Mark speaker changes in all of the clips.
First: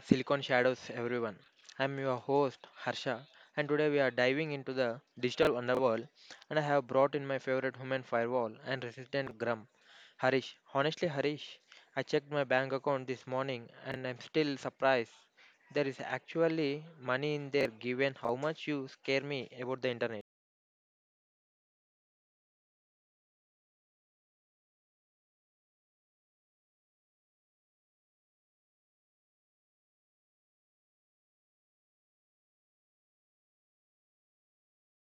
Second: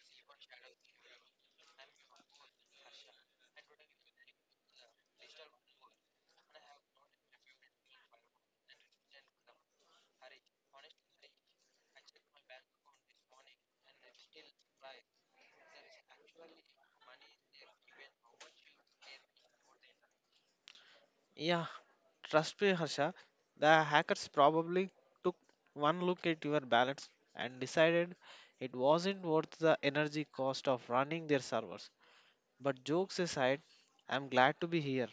Speaker 1: Silicon Shadows, everyone. I'm your host Harsha, and today we are diving into the digital underworld. And I have brought in my favorite human firewall and resistant grum, Harish. Honestly, Harish, I checked my bank account this morning, and I'm still surprised. There is actually money in there, given how much you scare me about the internet.
Speaker 2: Yeah, trust me, Harsha. The hackers probably took one look at your balance and decided it wasn't worth the energy cost of running their servers. But jokes aside, I'm glad to be here.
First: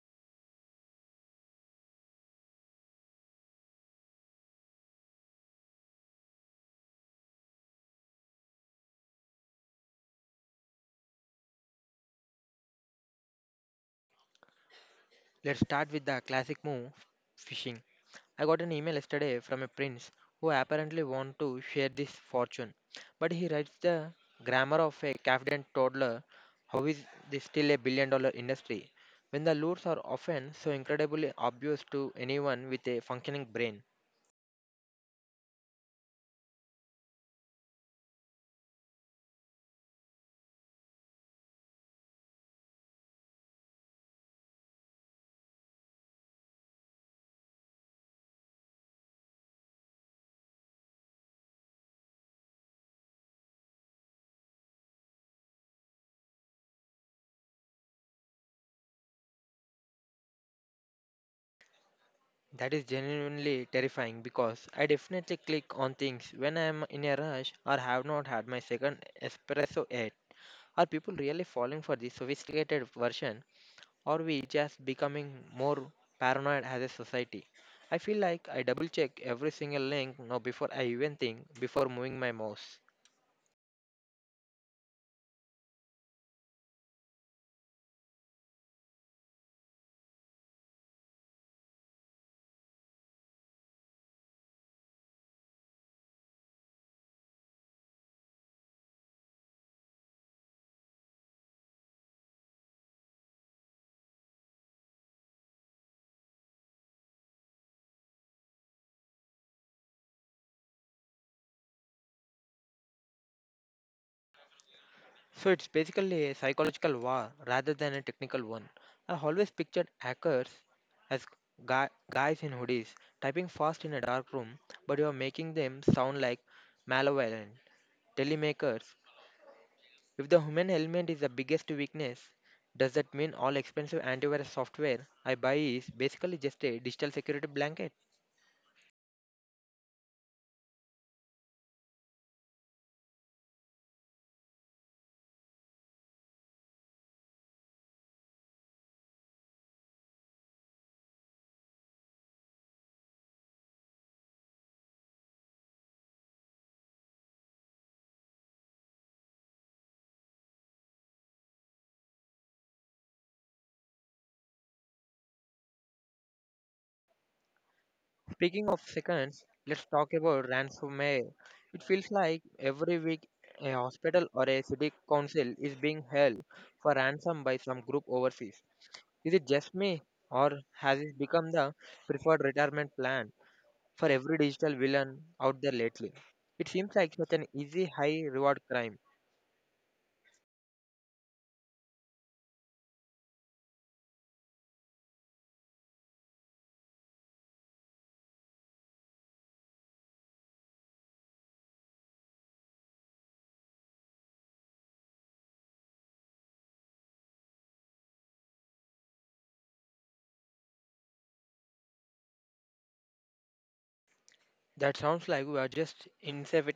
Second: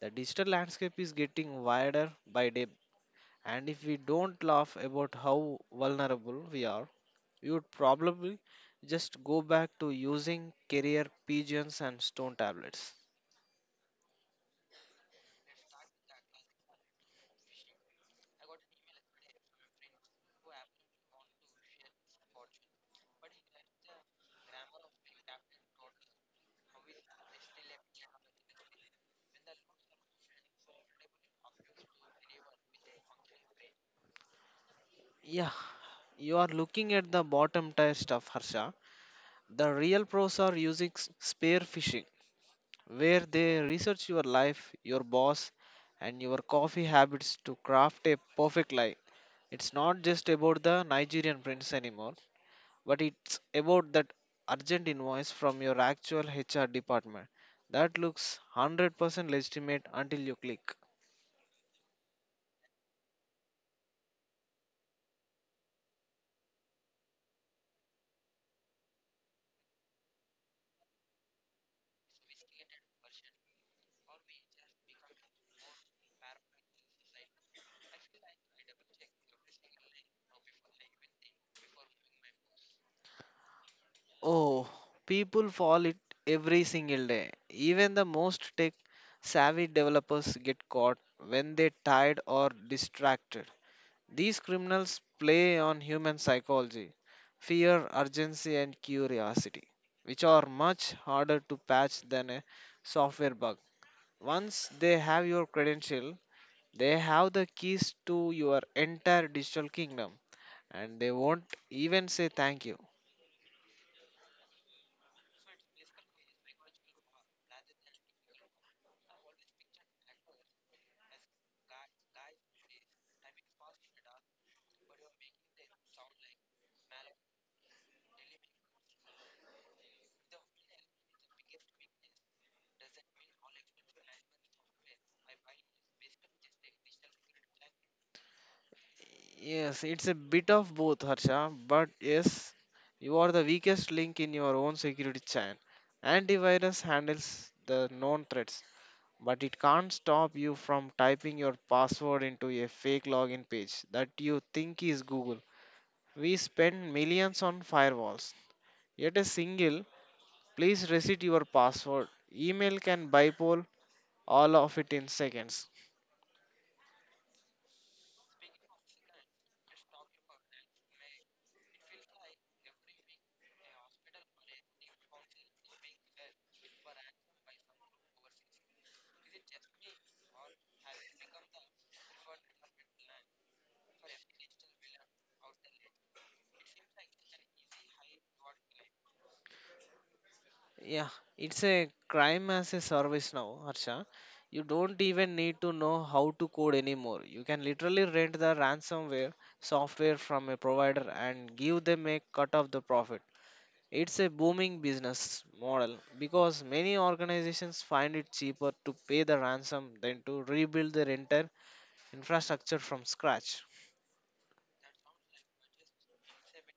Speaker 2: The digital landscape is getting wider by day, and if we don't laugh about how vulnerable we are, we would probably just go back to using carrier pigeons and stone tablets.
Speaker 1: Let's start with the classic move, phishing. I got an email yesterday from a prince who apparently wants to share this fortune, but he writes the grammar of a confident toddler. How is this still a $1 billion industry when the lures are often so incredibly obvious to anyone with a functioning brain?
Speaker 2: Yeah, you are looking at the bottom tier stuff, Harsha. The real pros are using spear phishing, where they research your life, your boss, and your coffee habits to craft a perfect lie. It's not just about the Nigerian prince anymore, but it's about that urgent invoice from your actual HR department that looks 100% legitimate until you click.
Speaker 1: That is genuinely terrifying because I definitely click on things when I am in a rush or have not had my second espresso yet. Are people really falling for this sophisticated version? Are we just becoming more paranoid as a society? I feel like I double check every single link now before I even think, before moving my mouse.
Speaker 2: Oh, people fall it every single day. Even the most tech savvy developers get caught when they're tired or distracted. These criminals play on human psychology, fear, urgency, and curiosity, which are much harder to patch than a software bug. Once they have your credential, they have the keys to your entire digital kingdom and they won't even say thank you.
Speaker 1: So it's basically a psychological war rather than a technical one. I always pictured hackers as guys in hoodies typing fast in a dark room, but you are making them sound like malevolent telemakers. If the human element is the biggest weakness, does that mean all expensive antivirus software I buy is basically just a digital security blanket?
Speaker 2: Yes, it's a bit of both, Harsha, but yes, you are the weakest link in your own security chain. Antivirus handles the known threats, but it can't stop you from typing your password into a fake login page that you think is Google. We spend millions on firewalls, yet a single please reset your password email can bypass all of it in seconds.
Speaker 1: Speaking of seconds, let's talk about ransomware. It feels like every week a hospital or a city council is being held for ransom by some group overseas. Is it just me, or has it become the preferred retirement plan for every digital villain out there lately? It seems like such an easy, high reward crime.
Speaker 2: Yeah, it's a crime as a service now, Harsha. You don't even need to know how to code anymore. You can literally rent the ransomware software from a provider and give them a cut of the profit. It's a booming business model because many organizations find it cheaper to pay the ransom than to rebuild their entire infrastructure from scratch.
Speaker 1: That sounds like we are just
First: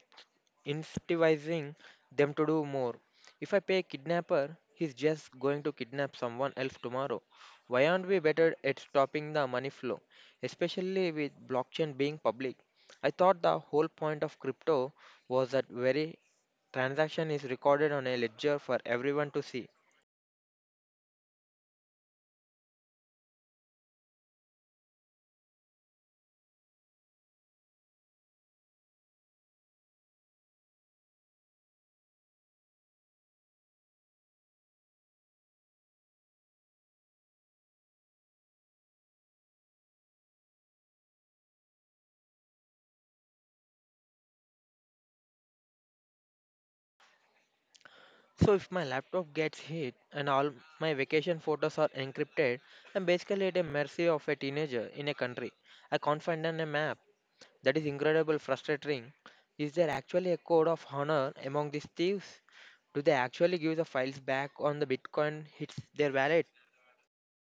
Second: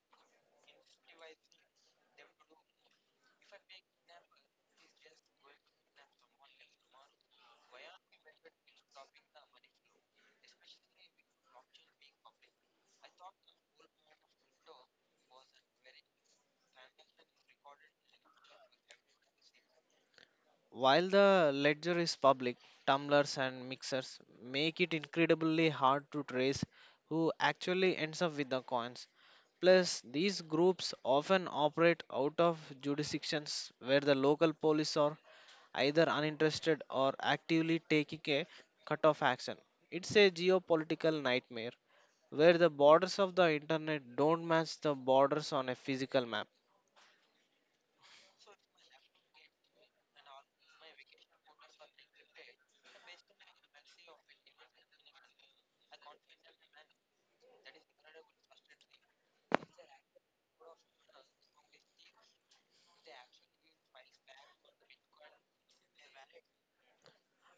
Speaker 1: incentivizing them to do more. If I pay a kidnapper, he's just going to kidnap someone else tomorrow. Why aren't we better at stopping the money flow, especially with blockchain being public? I thought the whole point of crypto was that every transaction is recorded on a ledger for everyone to see.
Speaker 2: While the ledger is public, tumblers and mixers make it incredibly hard to trace who actually ends up with the coins. Plus, these groups often operate out of jurisdictions where the local police are either uninterested or actively taking a cut off action. It's a geopolitical nightmare where the borders of the internet don't match the borders on a physical map.
Speaker 1: So if my laptop gets hit and all my vacation photos are encrypted, I'm basically at a mercy of a teenager in a country I can't find on a map. That is incredible frustrating. Is there actually a code of honor among these thieves? Do they actually give the files back on the Bitcoin hits their wallet?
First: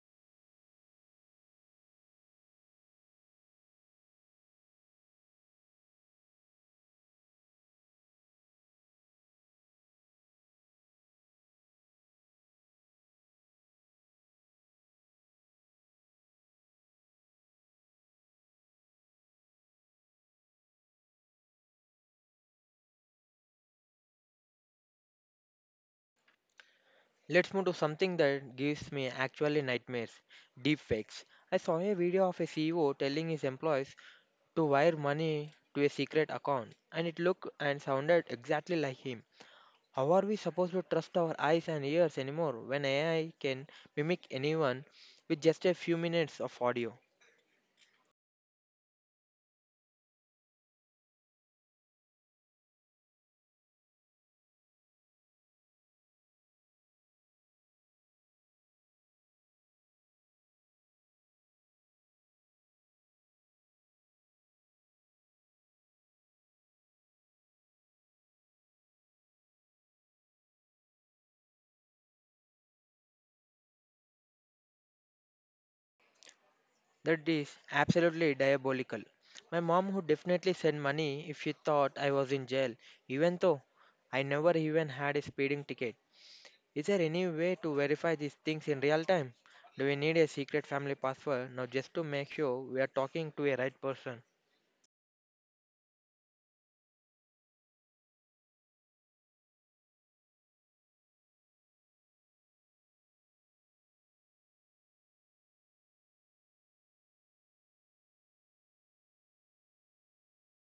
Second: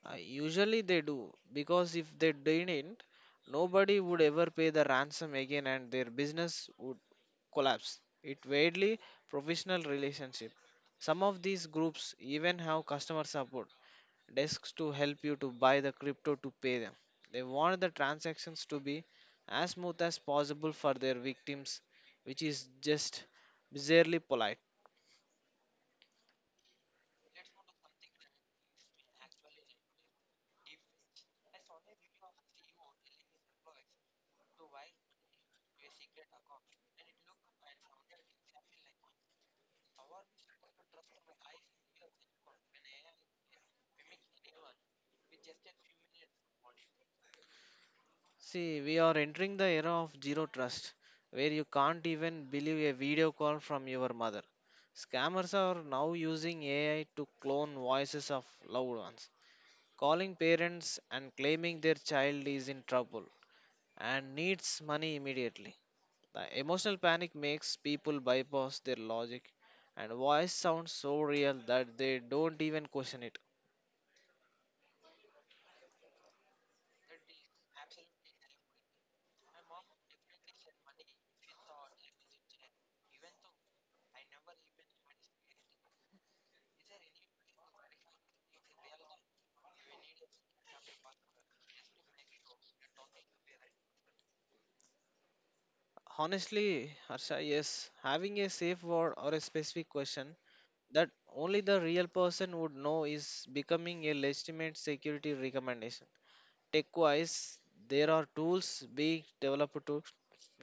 Speaker 2: Usually they do, because if they didn't, nobody would ever pay the ransom again and their business would collapse. It weirdly professional relationship. Some of these groups even have customer support desks to help you to buy the crypto to pay them. They want the transactions to be as smooth as possible for their victims, which is just bizarrely polite.
Speaker 1: Let's move to something that gives me actually nightmares. Deepfakes. I saw a video of a CEO telling his employees to wire money to a secret account, and it looked and sounded exactly like him. How are we supposed to trust our eyes and ears anymore when AI can mimic anyone with just a few minutes of audio?
Speaker 2: See, we are entering the era of zero trust, where you can't even believe a video call from your mother. Scammers are now using AI to clone voices of loved ones, calling parents and claiming their child is in trouble and needs money immediately. The emotional panic makes people bypass their logic, and voice sounds so real that they don't even question it.
Speaker 1: That is absolutely diabolical. My mom would definitely send money if she thought I was in jail, even though I never even had a speeding ticket. Is there any way to verify these things in real time? Do we need a secret family password now just to make sure we are talking to a right person?
Speaker 2: Honestly, Harsha, yes, having a safe word or a specific question that only the real person would know is becoming a legitimate security recommendation. Tech wise, there are tools being developed to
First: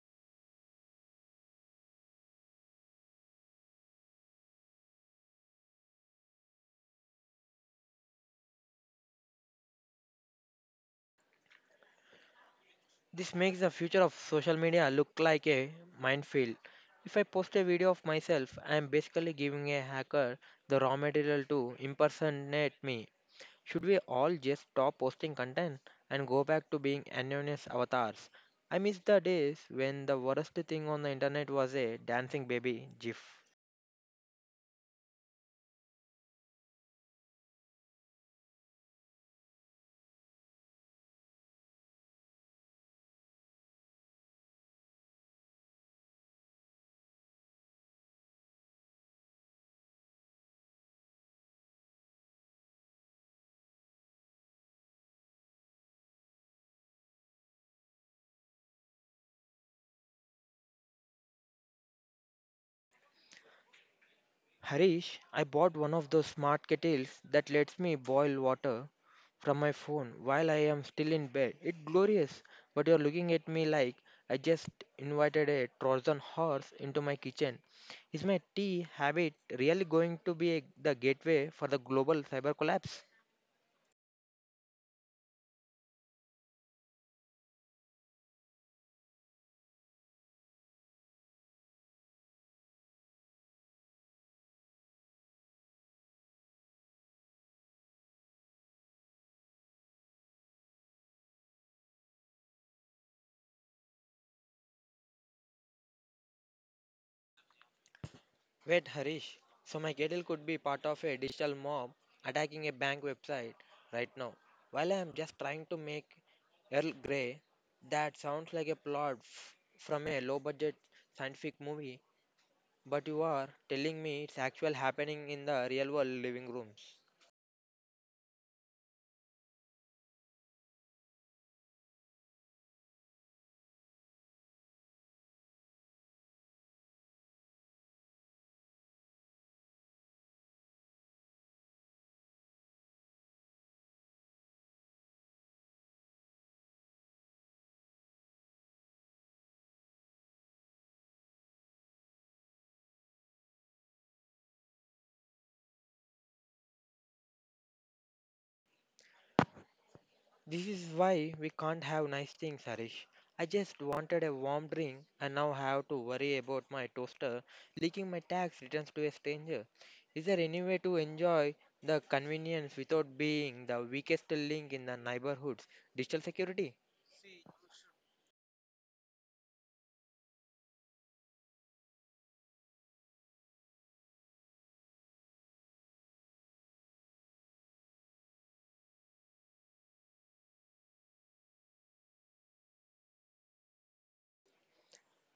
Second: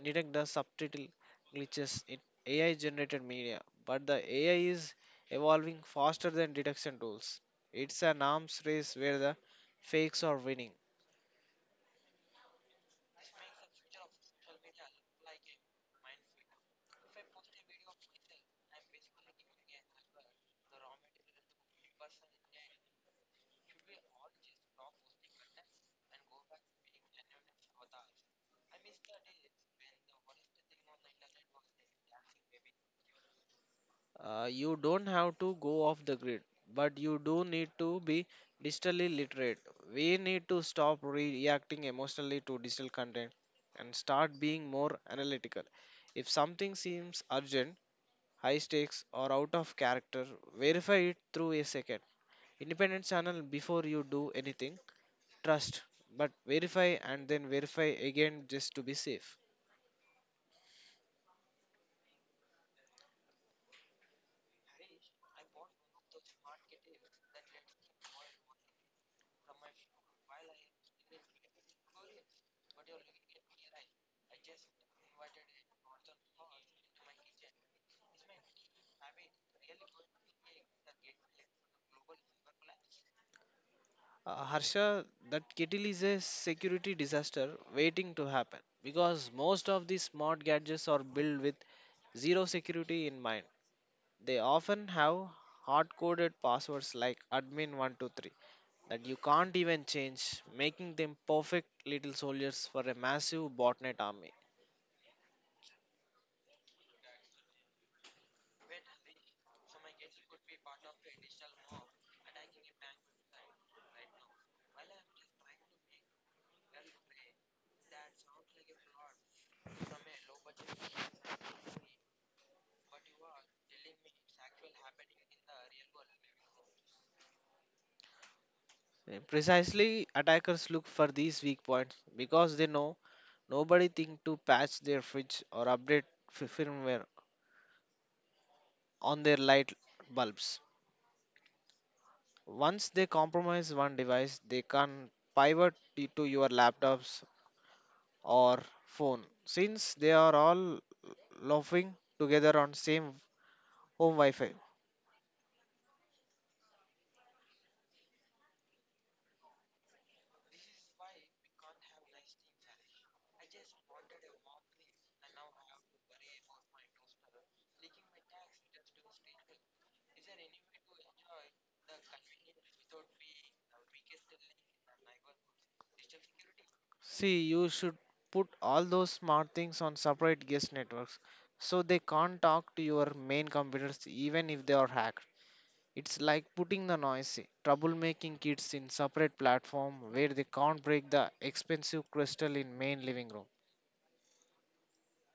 Speaker 2: detect the subtitle glitches in AI generated media, but the AI is evolving faster than detection tools. It's an arms race where the fakes are winning.
Speaker 1: This makes the future of social media look like a minefield. If I post a video of myself, I am basically giving a hacker the raw material to impersonate me. Should we all just stop posting content and go back to being anonymous avatars? I miss the days when the worst thing on the internet was a dancing baby gif.
Speaker 2: You don't have to go off the grid, but you do need to be digitally literate. We need to stop reacting emotionally to digital content and start being more analytical. If something seems urgent, high stakes, or out of character, verify it through a second independent channel before you do anything. Trust, but verify and then verify again just to be safe.
Speaker 1: Harish, I bought one of those smart kettles that lets me boil water from my phone while I am still in bed. It's glorious, but you're looking at me like I just invited a Trojan horse into my kitchen. Is my tea habit really going to be the gateway for the global cyber collapse?
Speaker 2: Harsha, that kettle is a security disaster waiting to happen because most of these smart gadgets are built with zero security in mind. They often have hard coded passwords like admin123 that you can't even change, making them perfect little soldiers for a massive botnet army.
Speaker 1: Wait, Harish. So my Gradle could be part of a digital mob attacking a bank website right now, while I am just trying to make Earl Grey. That sounds like from a low-budget scientific movie. But you are telling me it's actual happening in the real world living rooms.
Speaker 2: Precisely, attackers look for these weak points because they know nobody think to patch their fridge or update firmware on their light bulbs. Once they compromise one device, they can pivot it to your laptops or phone since they are all loafing together on same home Wi-Fi.
Speaker 1: This is why we can't have nice things, Harish. I just wanted a warm drink and now have to worry about my toaster leaking my tax returns to a stranger. Is there any way to enjoy the convenience without being the weakest link in the neighborhood's digital security?
Speaker 2: See, you should put all those smart things on separate guest networks so they can't talk to your main computers even if they are hacked. It's like putting the noisy, troublemaking kids in separate platform where they can't break the expensive crystal in main living room.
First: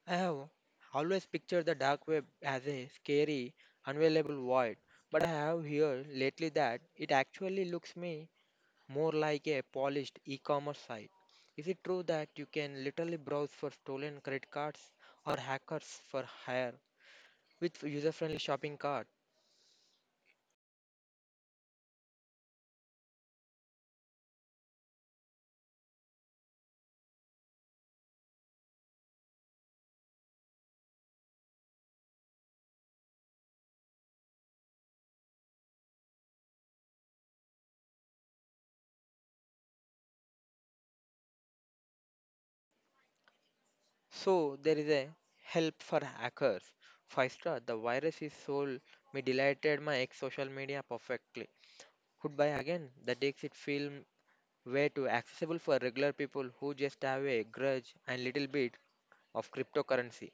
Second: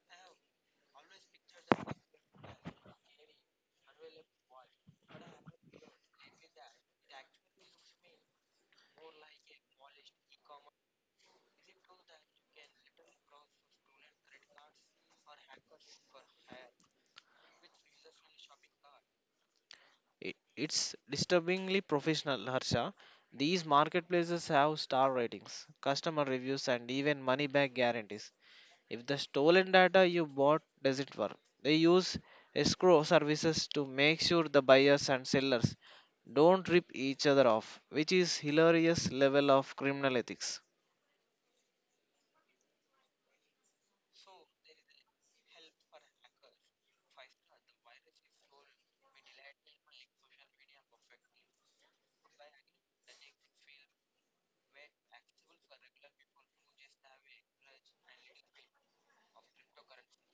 Speaker 1: I have always pictured the dark web as a scary, unavailable void, but I have heard lately that it actually looks me more like a polished e-commerce site. Is it true that you can literally browse for stolen credit cards or hackers for hire with user-friendly shopping cart?
Speaker 2: I- It's disturbingly professional, Harsha. These marketplaces have star ratings, customer reviews, and even money back guarantees. If the stolen data you bought doesn't work, they use escrow services to make sure the buyers and sellers don't rip each other off, which is hilarious level of criminal ethics.
Speaker 1: So there is a help for hackers. Five star. The virus is sold. Me deleted my ex social media perfectly. Could buy again. The takes it film way too accessible for regular people who just have a grudge and little bit of cryptocurrency.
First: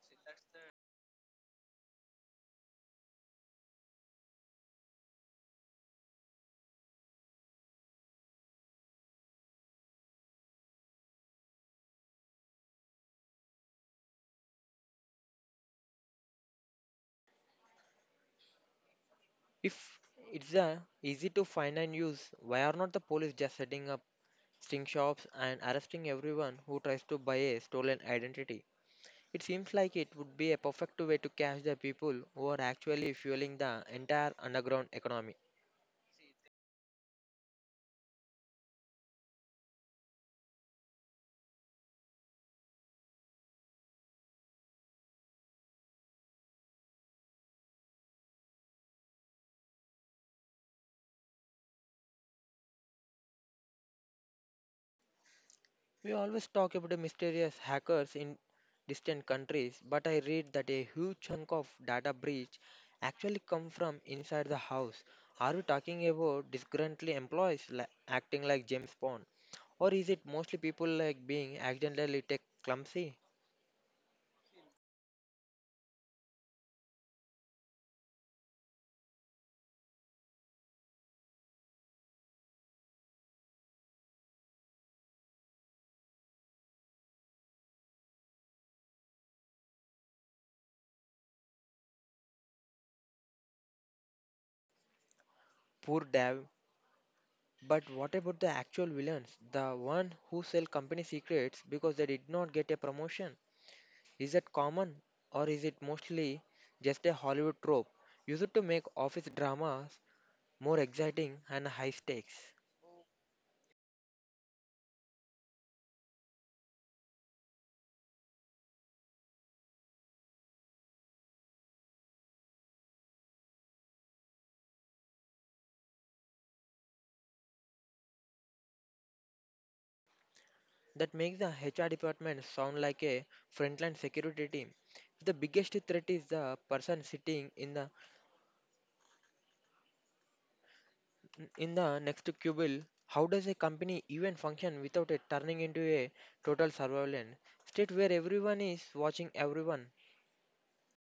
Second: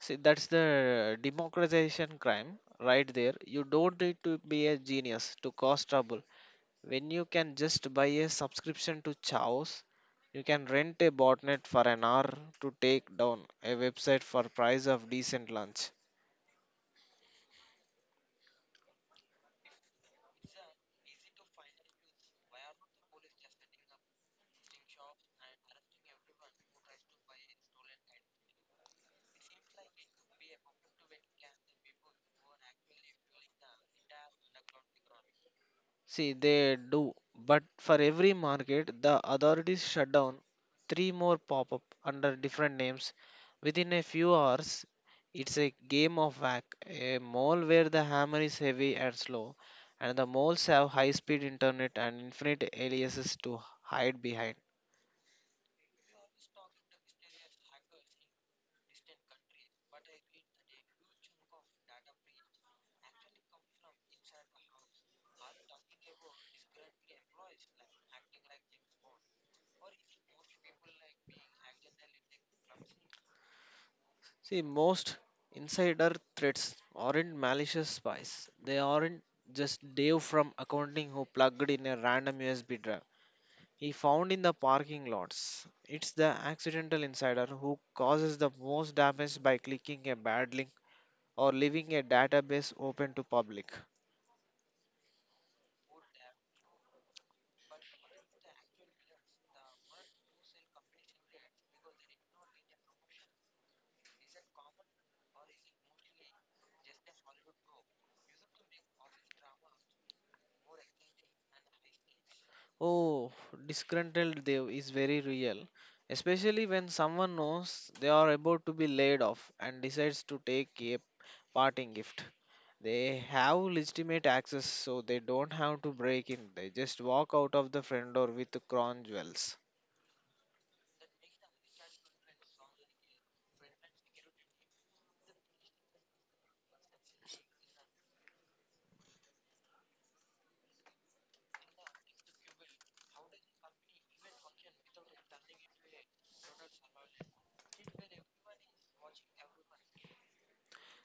Speaker 2: See, that's the democratization crime right there. You don't need to be a genius to cause trouble. When you can just buy a subscription to Chaos, you can rent a botnet for an hour to take down a website for price of decent lunch.
Speaker 1: If it's a easy to find and use, why are not the police just setting up sting shops, and arresting everyone who tries to buy a stolen identity? It seems like it would be a perfect way to catch the people who are actually fueling the entire underground economy.
Speaker 2: See, they do, but for every market, the authorities shut down three more pop up under different names within a few hours. It's a game of whack, a mole where the hammer is heavy and slow, and the moles have high speed internet and infinite aliases to hide behind.
Speaker 1: We always talk about the mysterious hackers in distant countries, but I read that a huge chunk of data breach actually come from inside the house. Are we talking about disgruntled employees acting like James Bond? Or is it mostly people like being accidentally tech clumsy?
Speaker 2: See, most insider threats aren't malicious spies. They aren't just Dave from accounting who plugged in a random USB drive. He found in the parking lots. It's the accidental insider who causes the most damage by clicking a bad link or leaving a database open to public.
Speaker 1: Poor dev. But what about the actual villains? The one who sell company secrets because they did not get a promotion? Is that common, or is it mostly just a Hollywood trope used to make office dramas more exciting and high stakes?
Speaker 2: Oh, disgruntled Dev is very real, especially when someone knows they are about to be laid off and decides to take a parting gift. They have legitimate access, so they don't have to break in. They just walk out of the front door with crown jewels.
Speaker 1: That makes the HR department sound like a frontline security team. The biggest threat is the person sitting in the In the next quibble. How does a company even function without it turning into a total surveillance state where everyone is watching everyone?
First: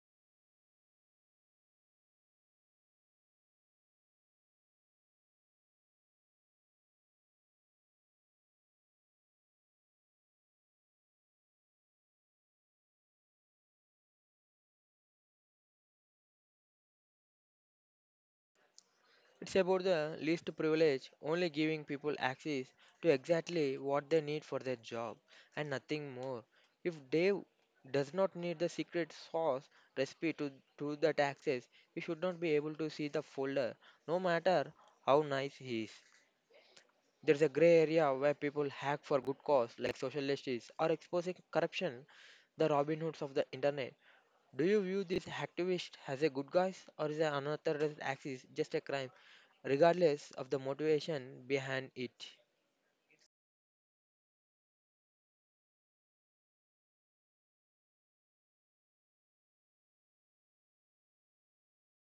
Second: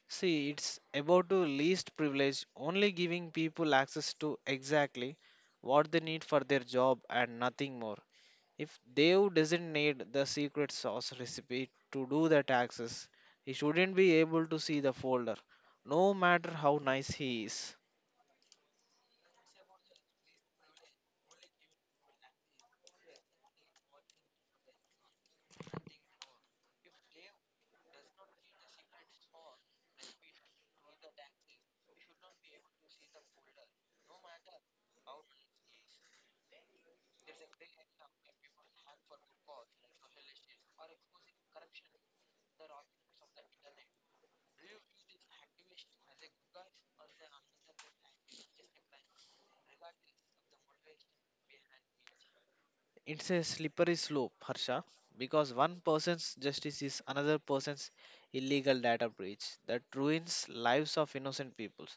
Speaker 2: See, it's about to least privilege, only giving people access to exactly what they need for their job and nothing more. If Dev doesn't need the secret sauce recipe to do the taxes, he shouldn't be able to see the folder, no matter how nice he is.
Speaker 1: It's about the least privilege, only giving people access to exactly what they need for their job and nothing more. If Dave does not need the secret sauce recipe to that access, we should not be able to see the folder, no matter how nice he is. There's a gray area where people hack for good cause, like social justice, or exposing corruption, the Robin Hoods of the internet. Do you view these activists as a good guys, or is an unauthorized axis just a crime, regardless of the motivation behind it?
Speaker 2: It's a slippery slope, Harsha, because one person's justice is another person's illegal data breach that ruins lives of innocent people.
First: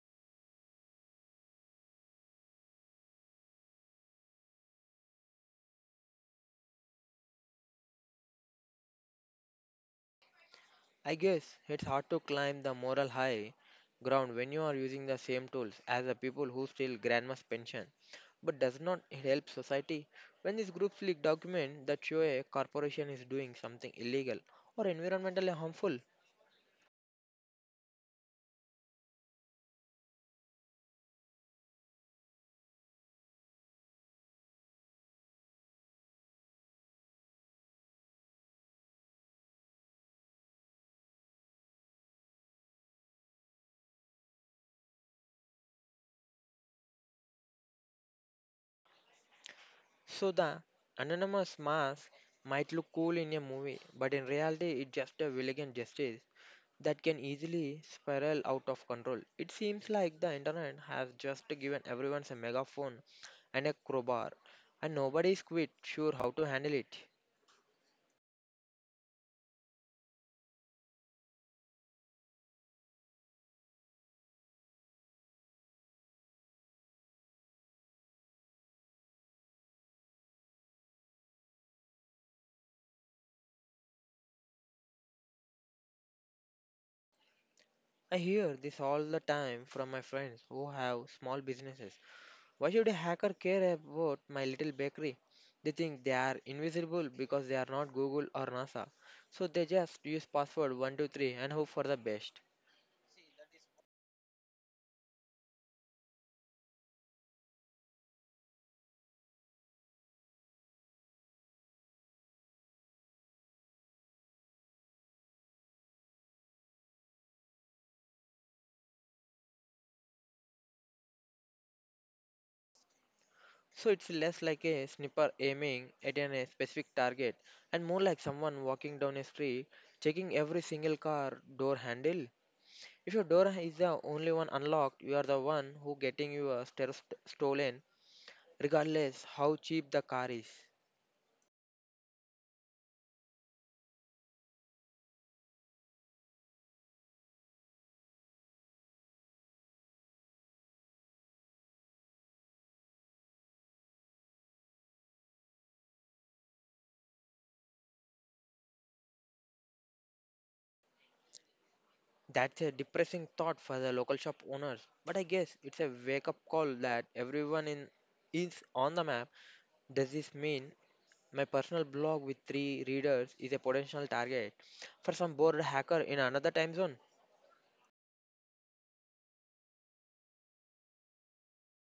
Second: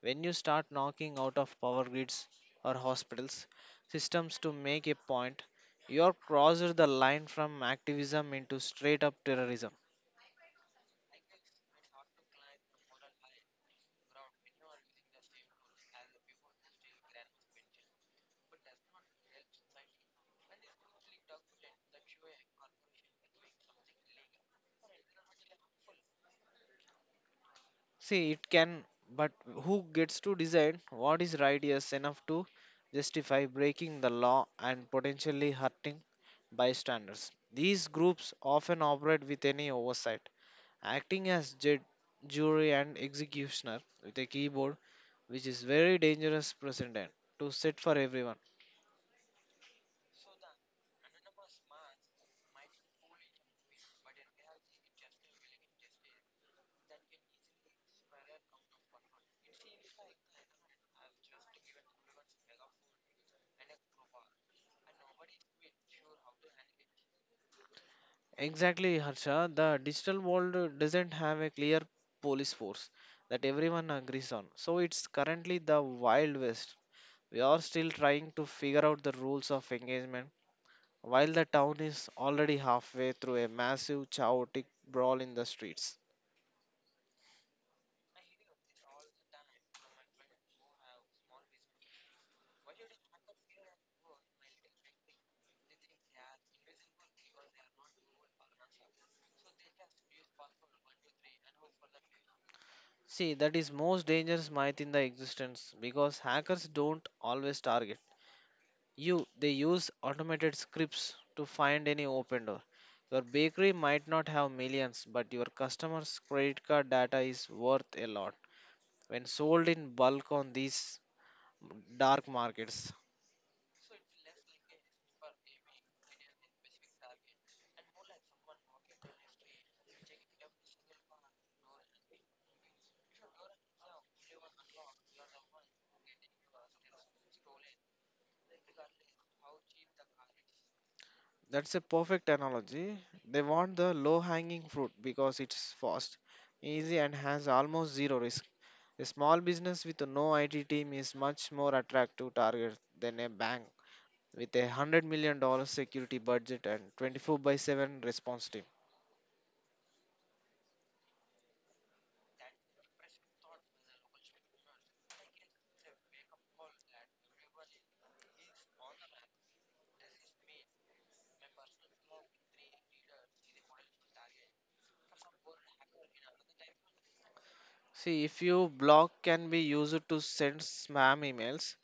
Speaker 2: When you start knocking out of power grids or hospitals systems to make a point, you are crossed the line from activism into straight up terrorism.
Speaker 1: I guess it's hard to climb the moral high ground when you are using the same tools as the people who steal grandma's pension, but does not it help society when these groups leak document that show a corporation is doing something illegal or environmentally harmful?
Speaker 2: See, it can, but who gets to decide what is righteous enough to justify breaking the law and potentially hurting bystanders? These groups often operate with any oversight, acting as judge, jury, and executioner with a keyboard, which is very dangerous precedent to set for everyone.
Speaker 1: So the anonymous mask might look cool in a movie, but in reality it's just a villain justice that can easily spiral out of control. It seems like the internet has just given everyone a megaphone and a crowbar, and nobody is quite sure how to handle it.
Speaker 2: Exactly, Harsha. The digital world doesn't have a clear police force that everyone agrees on, so it's currently the wild west. We are still trying to figure out the rules of engagement while the town is already halfway through a massive chaotic brawl in the streets.
Speaker 1: I hear this all the time from my friends who have small businesses. Why should a hacker care about my little bakery? They think they are invisible because they are not Google or NASA. So they just use password 123 and hope for the best.
Speaker 2: See, that is most dangerous myth in the existence because hackers don't always target you. They use automated scripts to find any open door. Your bakery might not have millions, but your customers' credit card data is worth a lot when sold in bulk on these dark markets.
Speaker 1: So it's less like a sniper aiming at a specific target, and more like someone walking down a street checking every single car door handle. If your door is the only one unlocked, you are the one who getting your stairs stolen regardless how cheap the car is.
Speaker 2: That's a perfect analogy. They want the low hanging fruit because it's fast, easy, and has almost zero risk. A small business with no IT team is much more attractive target than a bank with a $100 million dollars security budget and 24 by 7 response team.
Speaker 1: That's a depressing thought for the local shop owners, but I guess it's a wake up call that everyone in is on the map. Does this mean my personal blog with three readers is a potential target for some bored hacker in another time zone?
Speaker 2: See, if your blog can be used to send spam emails,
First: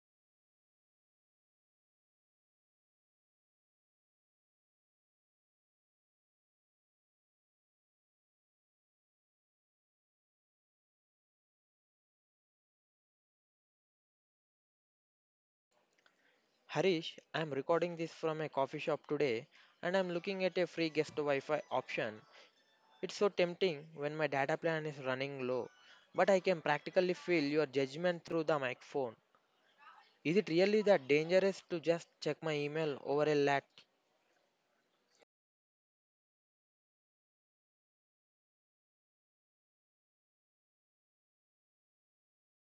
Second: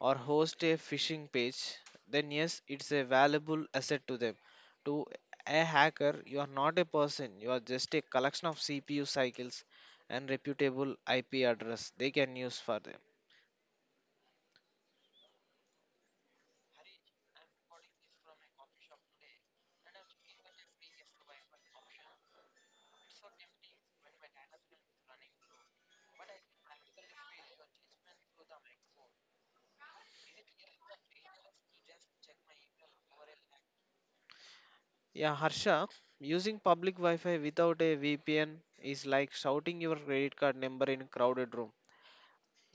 Speaker 2: or host a phishing page, then yes, it's a valuable asset to them. To a hacker, you are not a person, you are just a collection of CPU cycles and reputable IP address they can use for them.
Speaker 1: Harish, I am recording this from a coffee shop today, and I am looking at a free guest Wi Fi option. It's so tempting when my data plan is running low, but I can practically feel your judgment through the microphone. Is it really that dangerous to just check my email over a lat?
Speaker 2: Yeah, Harsha, using public Wi Fi without a VPN is like shouting your credit card number in a crowded room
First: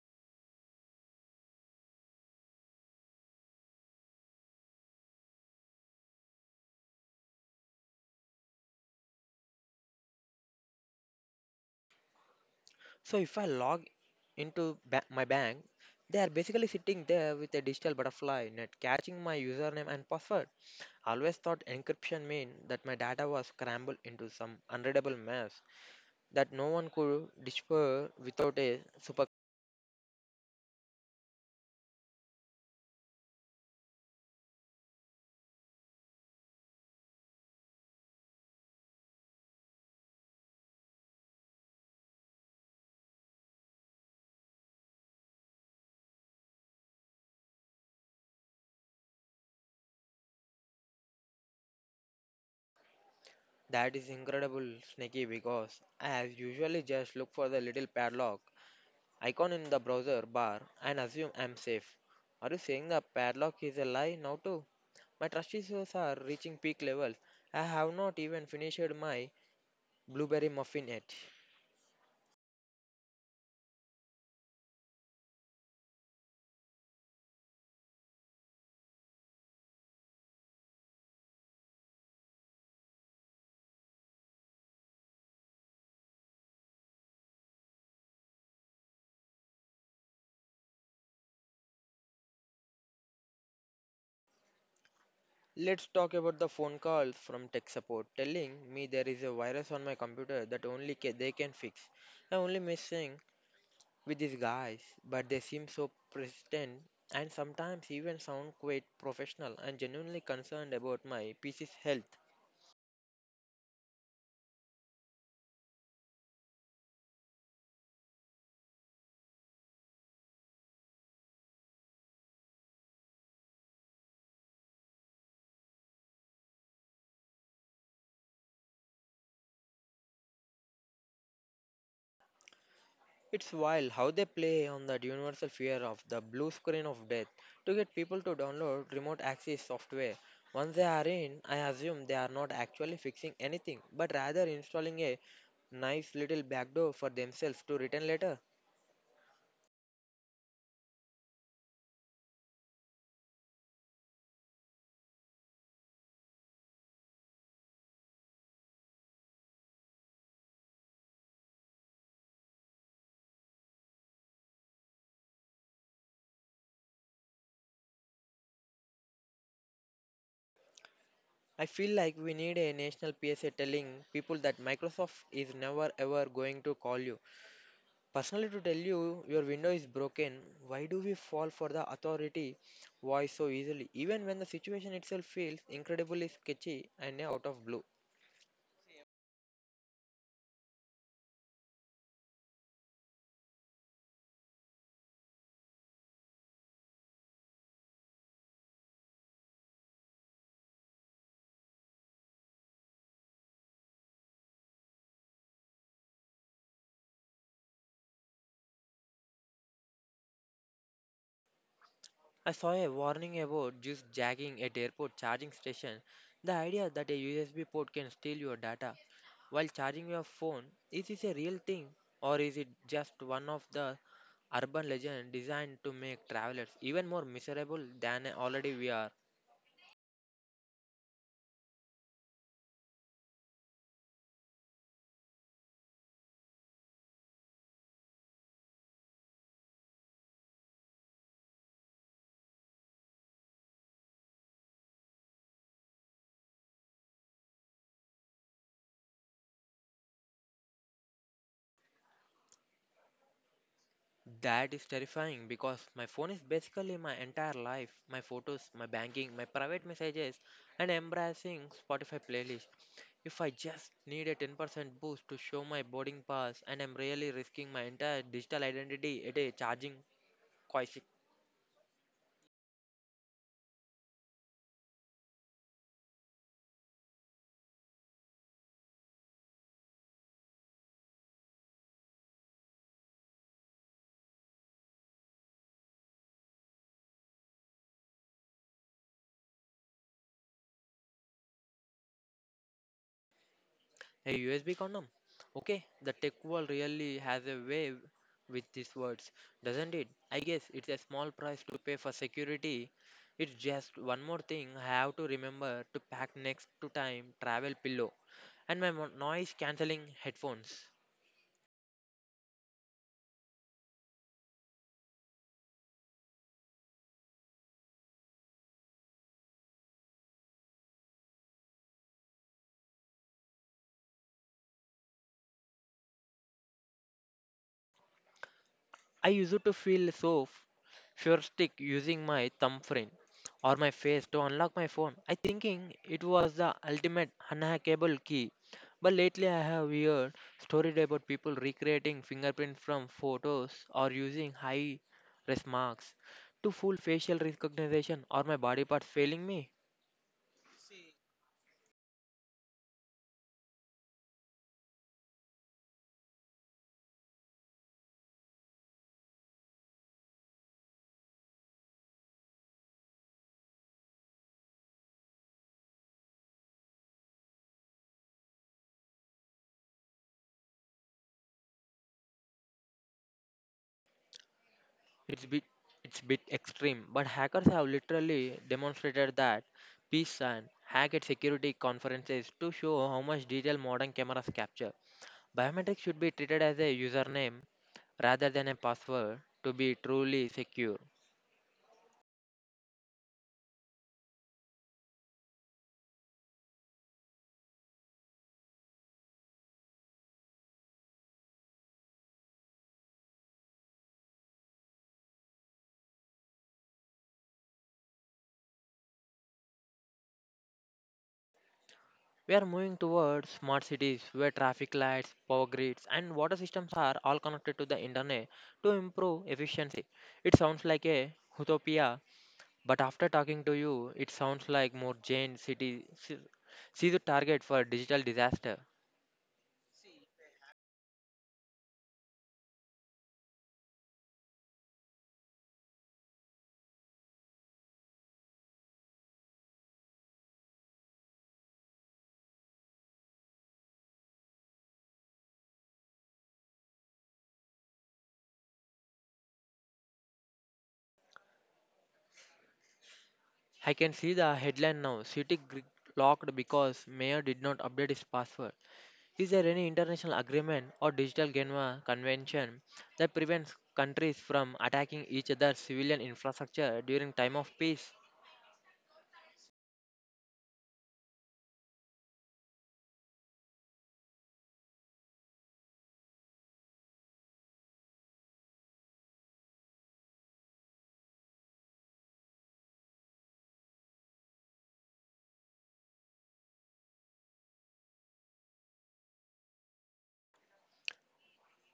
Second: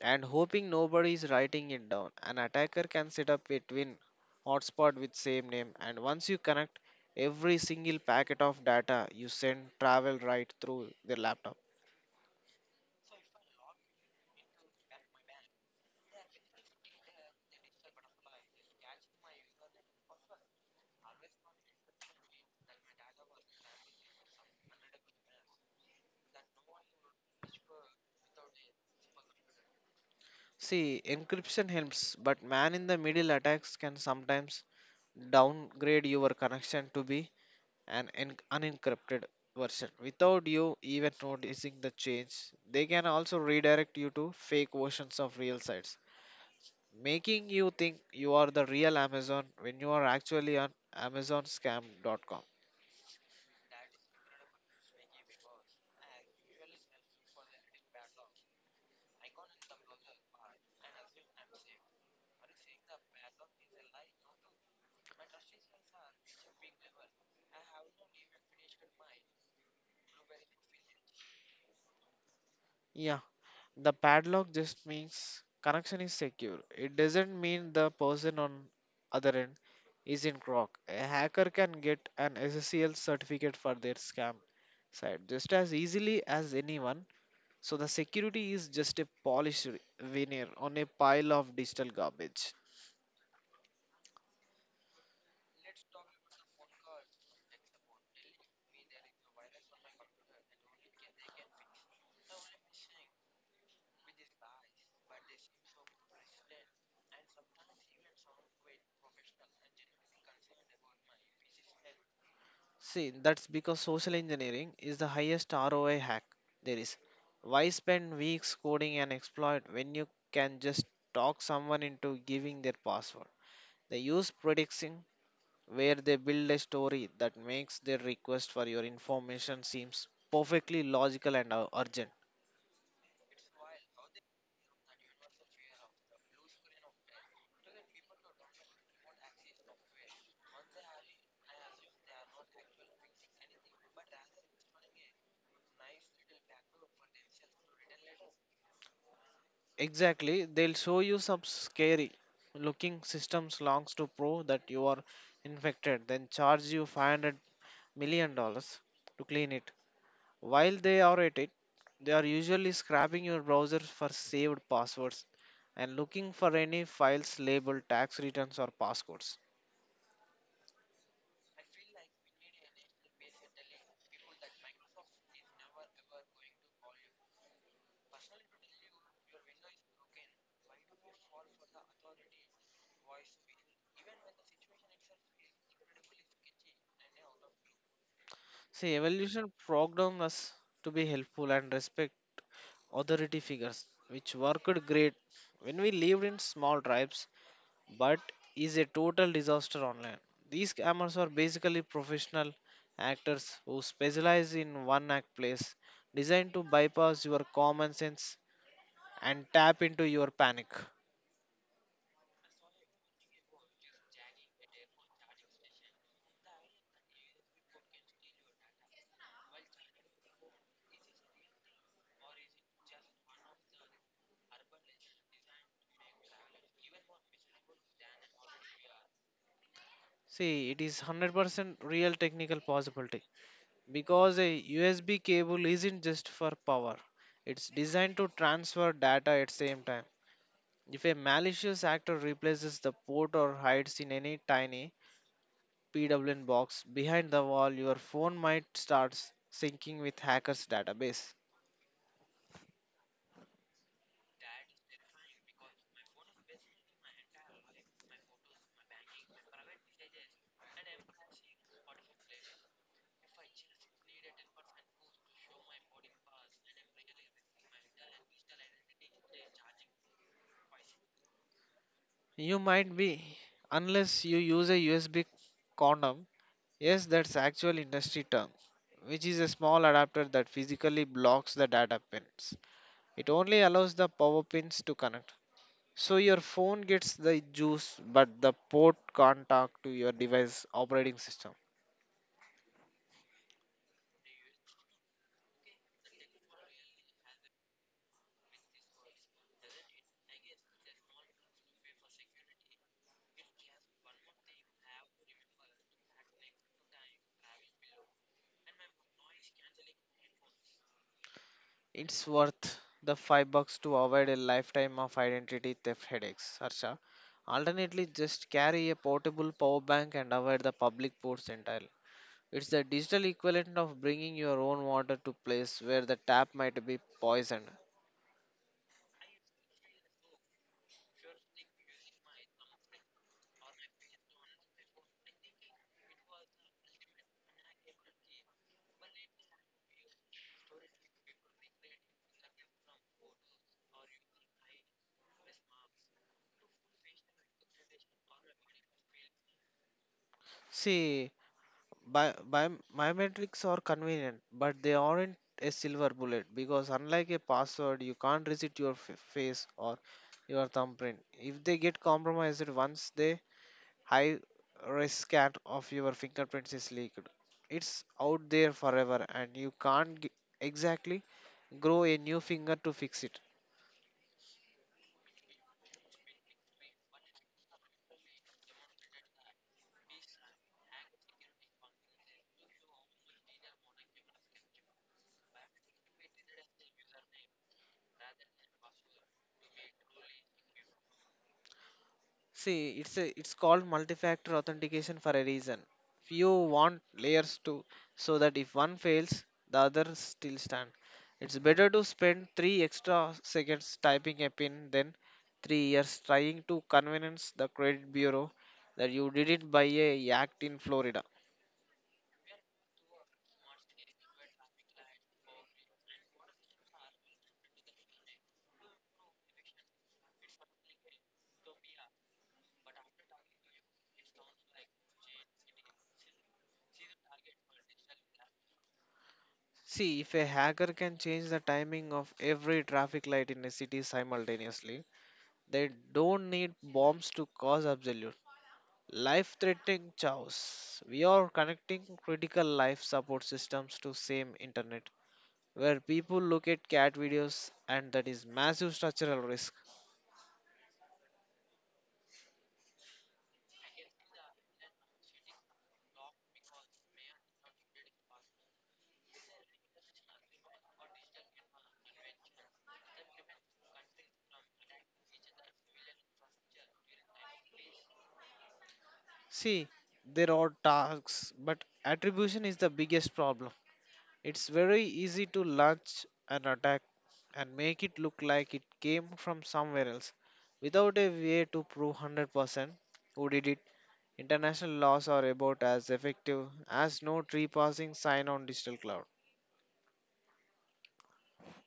Speaker 2: and hoping nobody is writing it down. An attacker can set up a twin hotspot with same name and once you connect every single packet of data you send travel right through their laptop.
Speaker 1: So if I log into my bank, they are basically sitting there with a digital butterfly net catching my username and password. Always thought encryption meant that my data was scrambled into some unreadable mess that no one could decipher without a super.
Speaker 2: See, encryption helps, but man in the middle attacks can sometimes downgrade your connection to be an unencrypted version without you even noticing the change. They can also redirect you to fake versions of real sites making you think you are the real Amazon when you are actually on AmazonScam.com.
Speaker 1: That is incredible, sneaky because I usually just look for the little padlock icon in the browser bar and assume I'm safe. Are you saying the padlock is a lie now too? My trust issues are reaching peak levels. I have not even finished my blueberry muffin yet.
Speaker 2: Yeah, the padlock just means connection is secure. It doesn't mean the person on other end is in crock. A hacker can get an SSL certificate for their scam site just as easily as anyone. So the security is just a polished veneer on a pile of digital garbage.
Speaker 1: Let's talk about the phone calls from tech support telling me there is a virus on my computer that only they can fix. I'm only messing with these guys, but they seem so persistent and sometimes even sound quite professional and genuinely concerned about my PC's health.
Speaker 2: See, that's because social engineering is the highest ROI hack there is. Why spend weeks coding an exploit when you can just talk someone into giving their password? They use predicting where they build a story that makes their request for your information seems perfectly logical and urgent.
Speaker 1: It's wild how they play on that universal fear of the blue screen of death to get people to download remote access software. Once they are in, I assume they are not actually fixing anything, but rather installing a nice little backdoor for themselves to return later.
Speaker 2: Exactly, they'll show you some scary looking systems logs to prove that you are infected, then charge you 500 million dollars to clean it. While they are at it, they are usually scraping your browser for saved passwords and looking for any files labeled tax returns or passcodes.
Speaker 1: I feel like we need a national PSA telling people that Microsoft is never ever going to call you personally, to tell you, your window is broken. Why do we fall for the authority voice so easily, even when the situation itself feels incredibly sketchy and out of blue?
Speaker 2: See, evolution programmed us to be helpful and respect authority figures, which worked great when we lived in small tribes, but is a total disaster online. These scammers are basically professional actors who specialize in one act plays designed to bypass your common sense and tap into your panic.
Speaker 1: I saw a warning about just jagging at airport charging station. The idea that a USB port can steal your data while charging your phone, is this a real thing, or is it just one of the urban legends designed to make travelers even more miserable than already we are?
Speaker 2: See, it is 100% real technical possibility because a USB cable isn't just for power, it's designed to transfer data at same time. If a malicious actor replaces the port or hides in any tiny PWN box behind the wall, your phone might start syncing with hacker's database.
Speaker 1: That is terrifying because my phone is basically my entire life, my photos, my banking, my private messages, and embracing Spotify playlist. If I just need a 10% boost to show my boarding pass, and I'm really risking my entire digital identity at a charging crisis.
Speaker 2: You might be, unless you use a USB condom. Yes, that's actual industry term, which is a small adapter that physically blocks the data pins. It only allows the power pins to connect. So your phone gets the juice, but the port can't talk to your device operating system.
Speaker 1: A USB condom? Okay, the tech world really has a way with these words, doesn't it? I guess it's a small price to pay for security. It's just one more thing I have to remember to pack next to time travel pillow and my noise cancelling headphones.
Speaker 2: It's worth the $5 to avoid a lifetime of identity theft headaches, Harsha. Alternately, just carry a portable power bank and avoid the public ports entirely. It's the digital equivalent of bringing your own water to place where the tap might be poisoned.
Speaker 1: I used to feel so futuristic using my thumbprint or my face to unlock my phone. I thinking it was the ultimate unhackable key. But lately I have heard stories about people recreating fingerprint from photos or using high res marks to fool facial recognition or my body parts failing me.
Speaker 2: See, biometrics are convenient, but they aren't a silver bullet because unlike a password, you can't reset your face or your thumbprint. If they get compromised once, the high risk scan of your fingerprints is leaked. It's out there forever, and you can't g- exactly grow a new finger to fix it.
Speaker 1: It's bit it's bit extreme, but hackers have literally demonstrated that peace and hack at security conferences to show how much detail modern cameras capture. Biometrics should be treated as a username rather than a password to be truly secure.
Speaker 2: See, it's called multi-factor authentication for a reason. You want layers to so that if one fails, the other still stand. It's better to spend three extra seconds typing a pin than 3 years trying to convince the credit bureau that you did it by a act in Florida.
Speaker 1: We are moving towards smart cities where traffic lights, power grids, and water systems are all connected to the internet to improve efficiency. It sounds like a utopia, but after talking to you, it sounds like more Jane City see the target for digital disaster.
Speaker 2: See, if a hacker can change the timing of every traffic light in a city simultaneously, they don't need bombs to cause absolute. Life threatening chaos. We are connecting critical life support systems to same internet where people look at cat videos and that is massive structural risk.
Speaker 1: I can see the headline now. City locked because mayor did not update his password. Is there any international agreement or digital Geneva convention that prevents countries from attacking each other's civilian infrastructure during time of peace?
Speaker 2: See, there are tasks, but attribution is the biggest problem. It's very easy to launch an attack and make it look like it came from somewhere else without a way to prove 100% who did it. International laws are about as effective as no tree passing sign on digital cloud.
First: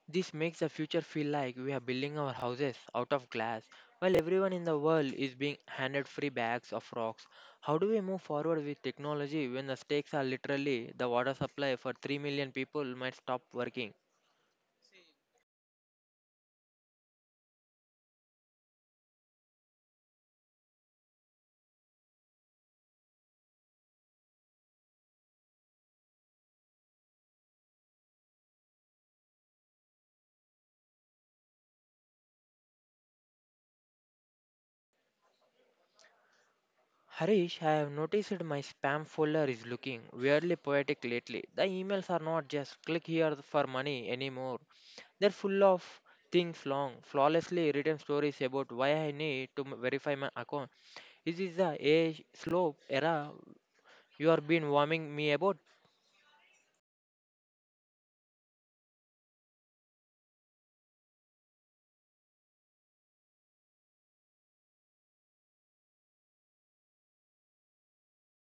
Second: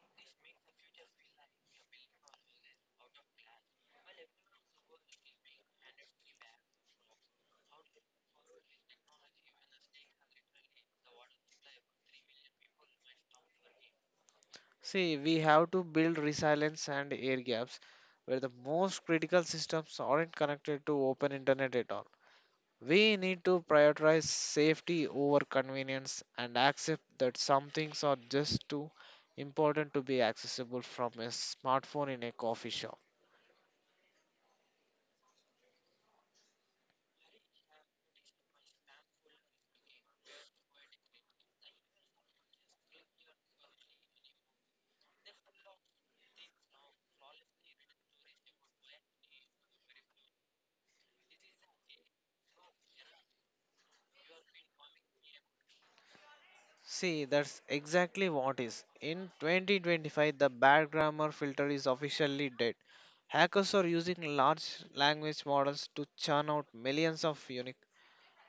Speaker 1: This makes the future feel like we are building our houses out of glass while everyone in the world is being handed free bags of rocks. How do we move forward with technology when the stakes are literally the water supply for 3 million people might stop working?
Speaker 2: See, we have to build resilience and air gaps where the most critical systems aren't connected to open internet at all. We need to prioritize safety over convenience and accept that some things are just too important to be accessible from a smartphone in a coffee shop.
Speaker 1: Harish, I have noticed my spam folder is looking weirdly poetic lately. The emails are not just click here for money anymore. They're full of things long, flawlessly written stories about why I need to verify my account. This is the age slope era you are been warming me about.
Speaker 2: See, that's exactly what is. In 2025, the bad grammar filter is officially dead. Hackers are using large language models to churn out millions of unique.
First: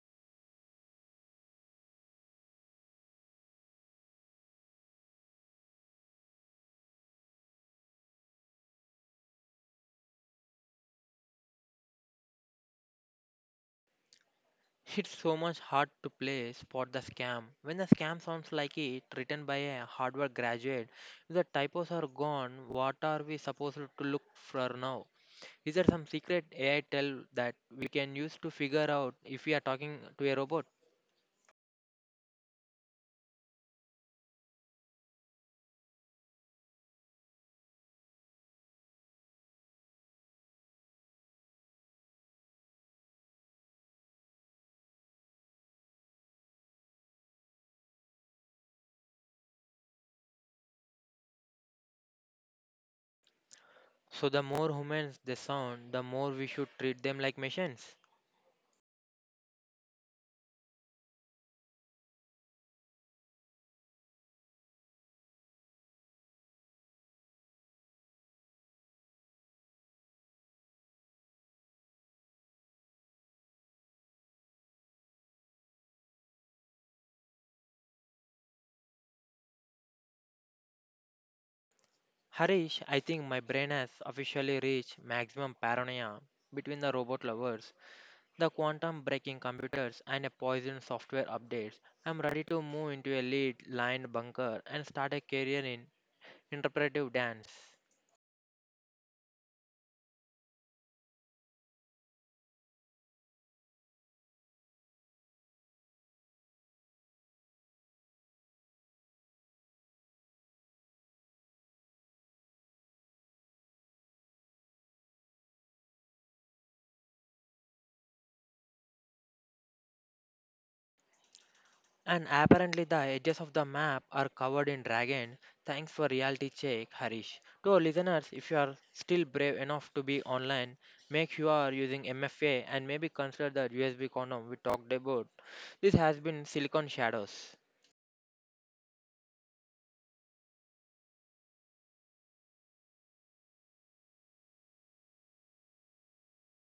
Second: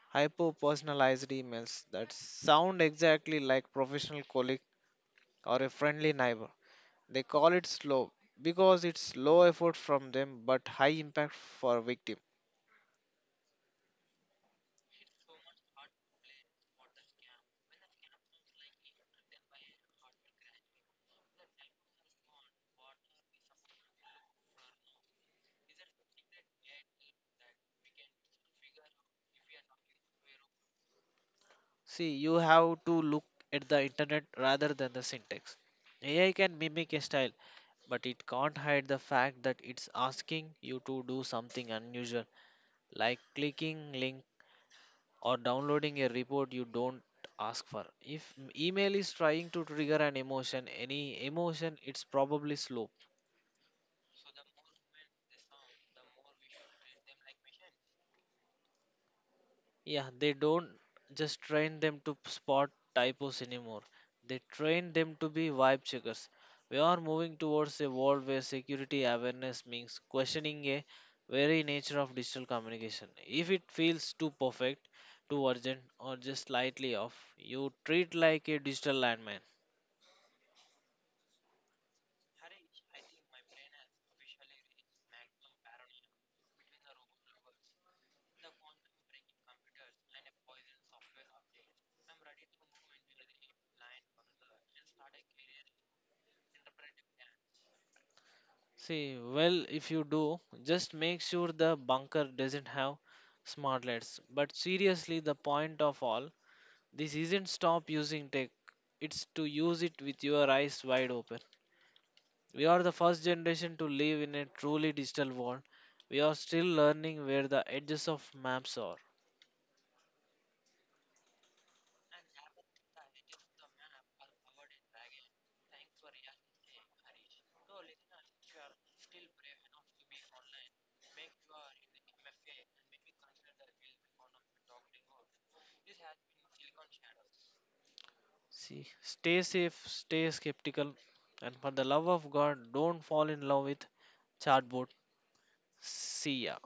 Speaker 2: Hyper personalized emails that sound exactly like professional colleague or a friendly neighbor. They call it slow because it's low effort from them but high impact for victim.
Speaker 1: It's so much hard to play spot the scam. When the scam sounds like it written by a Harvard graduate, if the typos are gone, what are we supposed to look for now? Is there some secret AI tell that we can use to figure out if we are talking to a robot?
Speaker 2: See, you have to look at the internet rather than the syntax. AI can mimic a style, but it can't hide the fact that it's asking you to do something unusual, like clicking links or downloading a report you don't ask for. If email is trying to trigger an emotion, any emotion, it's probably slow.
Speaker 1: So the more humans they sound, the more we should treat them like machines.
Speaker 2: Yeah, they don't just train them to spot typos anymore. They train them to be vibe checkers. We are moving towards a world where security awareness means questioning a very nature of digital communication. If it feels too perfect, too urgent, or just slightly off, you treat like a digital landmine.
Speaker 1: Harish, I think my brain has officially reached maximum paranoia between the robot lovers, the quantum breaking computers and a poison software updates. I'm ready to move into a lead lined bunker and start a career in interpretive dance.
Speaker 2: See, well, if you do, just make sure the bunker doesn't have smartlets. But seriously, the point of all this isn't stop using tech, it's to use it with your eyes wide open. We are the first generation to live in a truly digital world. We are still learning where the edges of maps are.
Speaker 1: And apparently the edges of the map are covered in dragon. Thanks for reality check, Harish. To our listeners, if you are still brave enough to be online, make sure you are using MFA and maybe consider the USB condom we talked about. This has been Silicon Shadows.
Speaker 2: See, stay safe, stay skeptical, and for the love of God, don't fall in love with chatbot. See ya.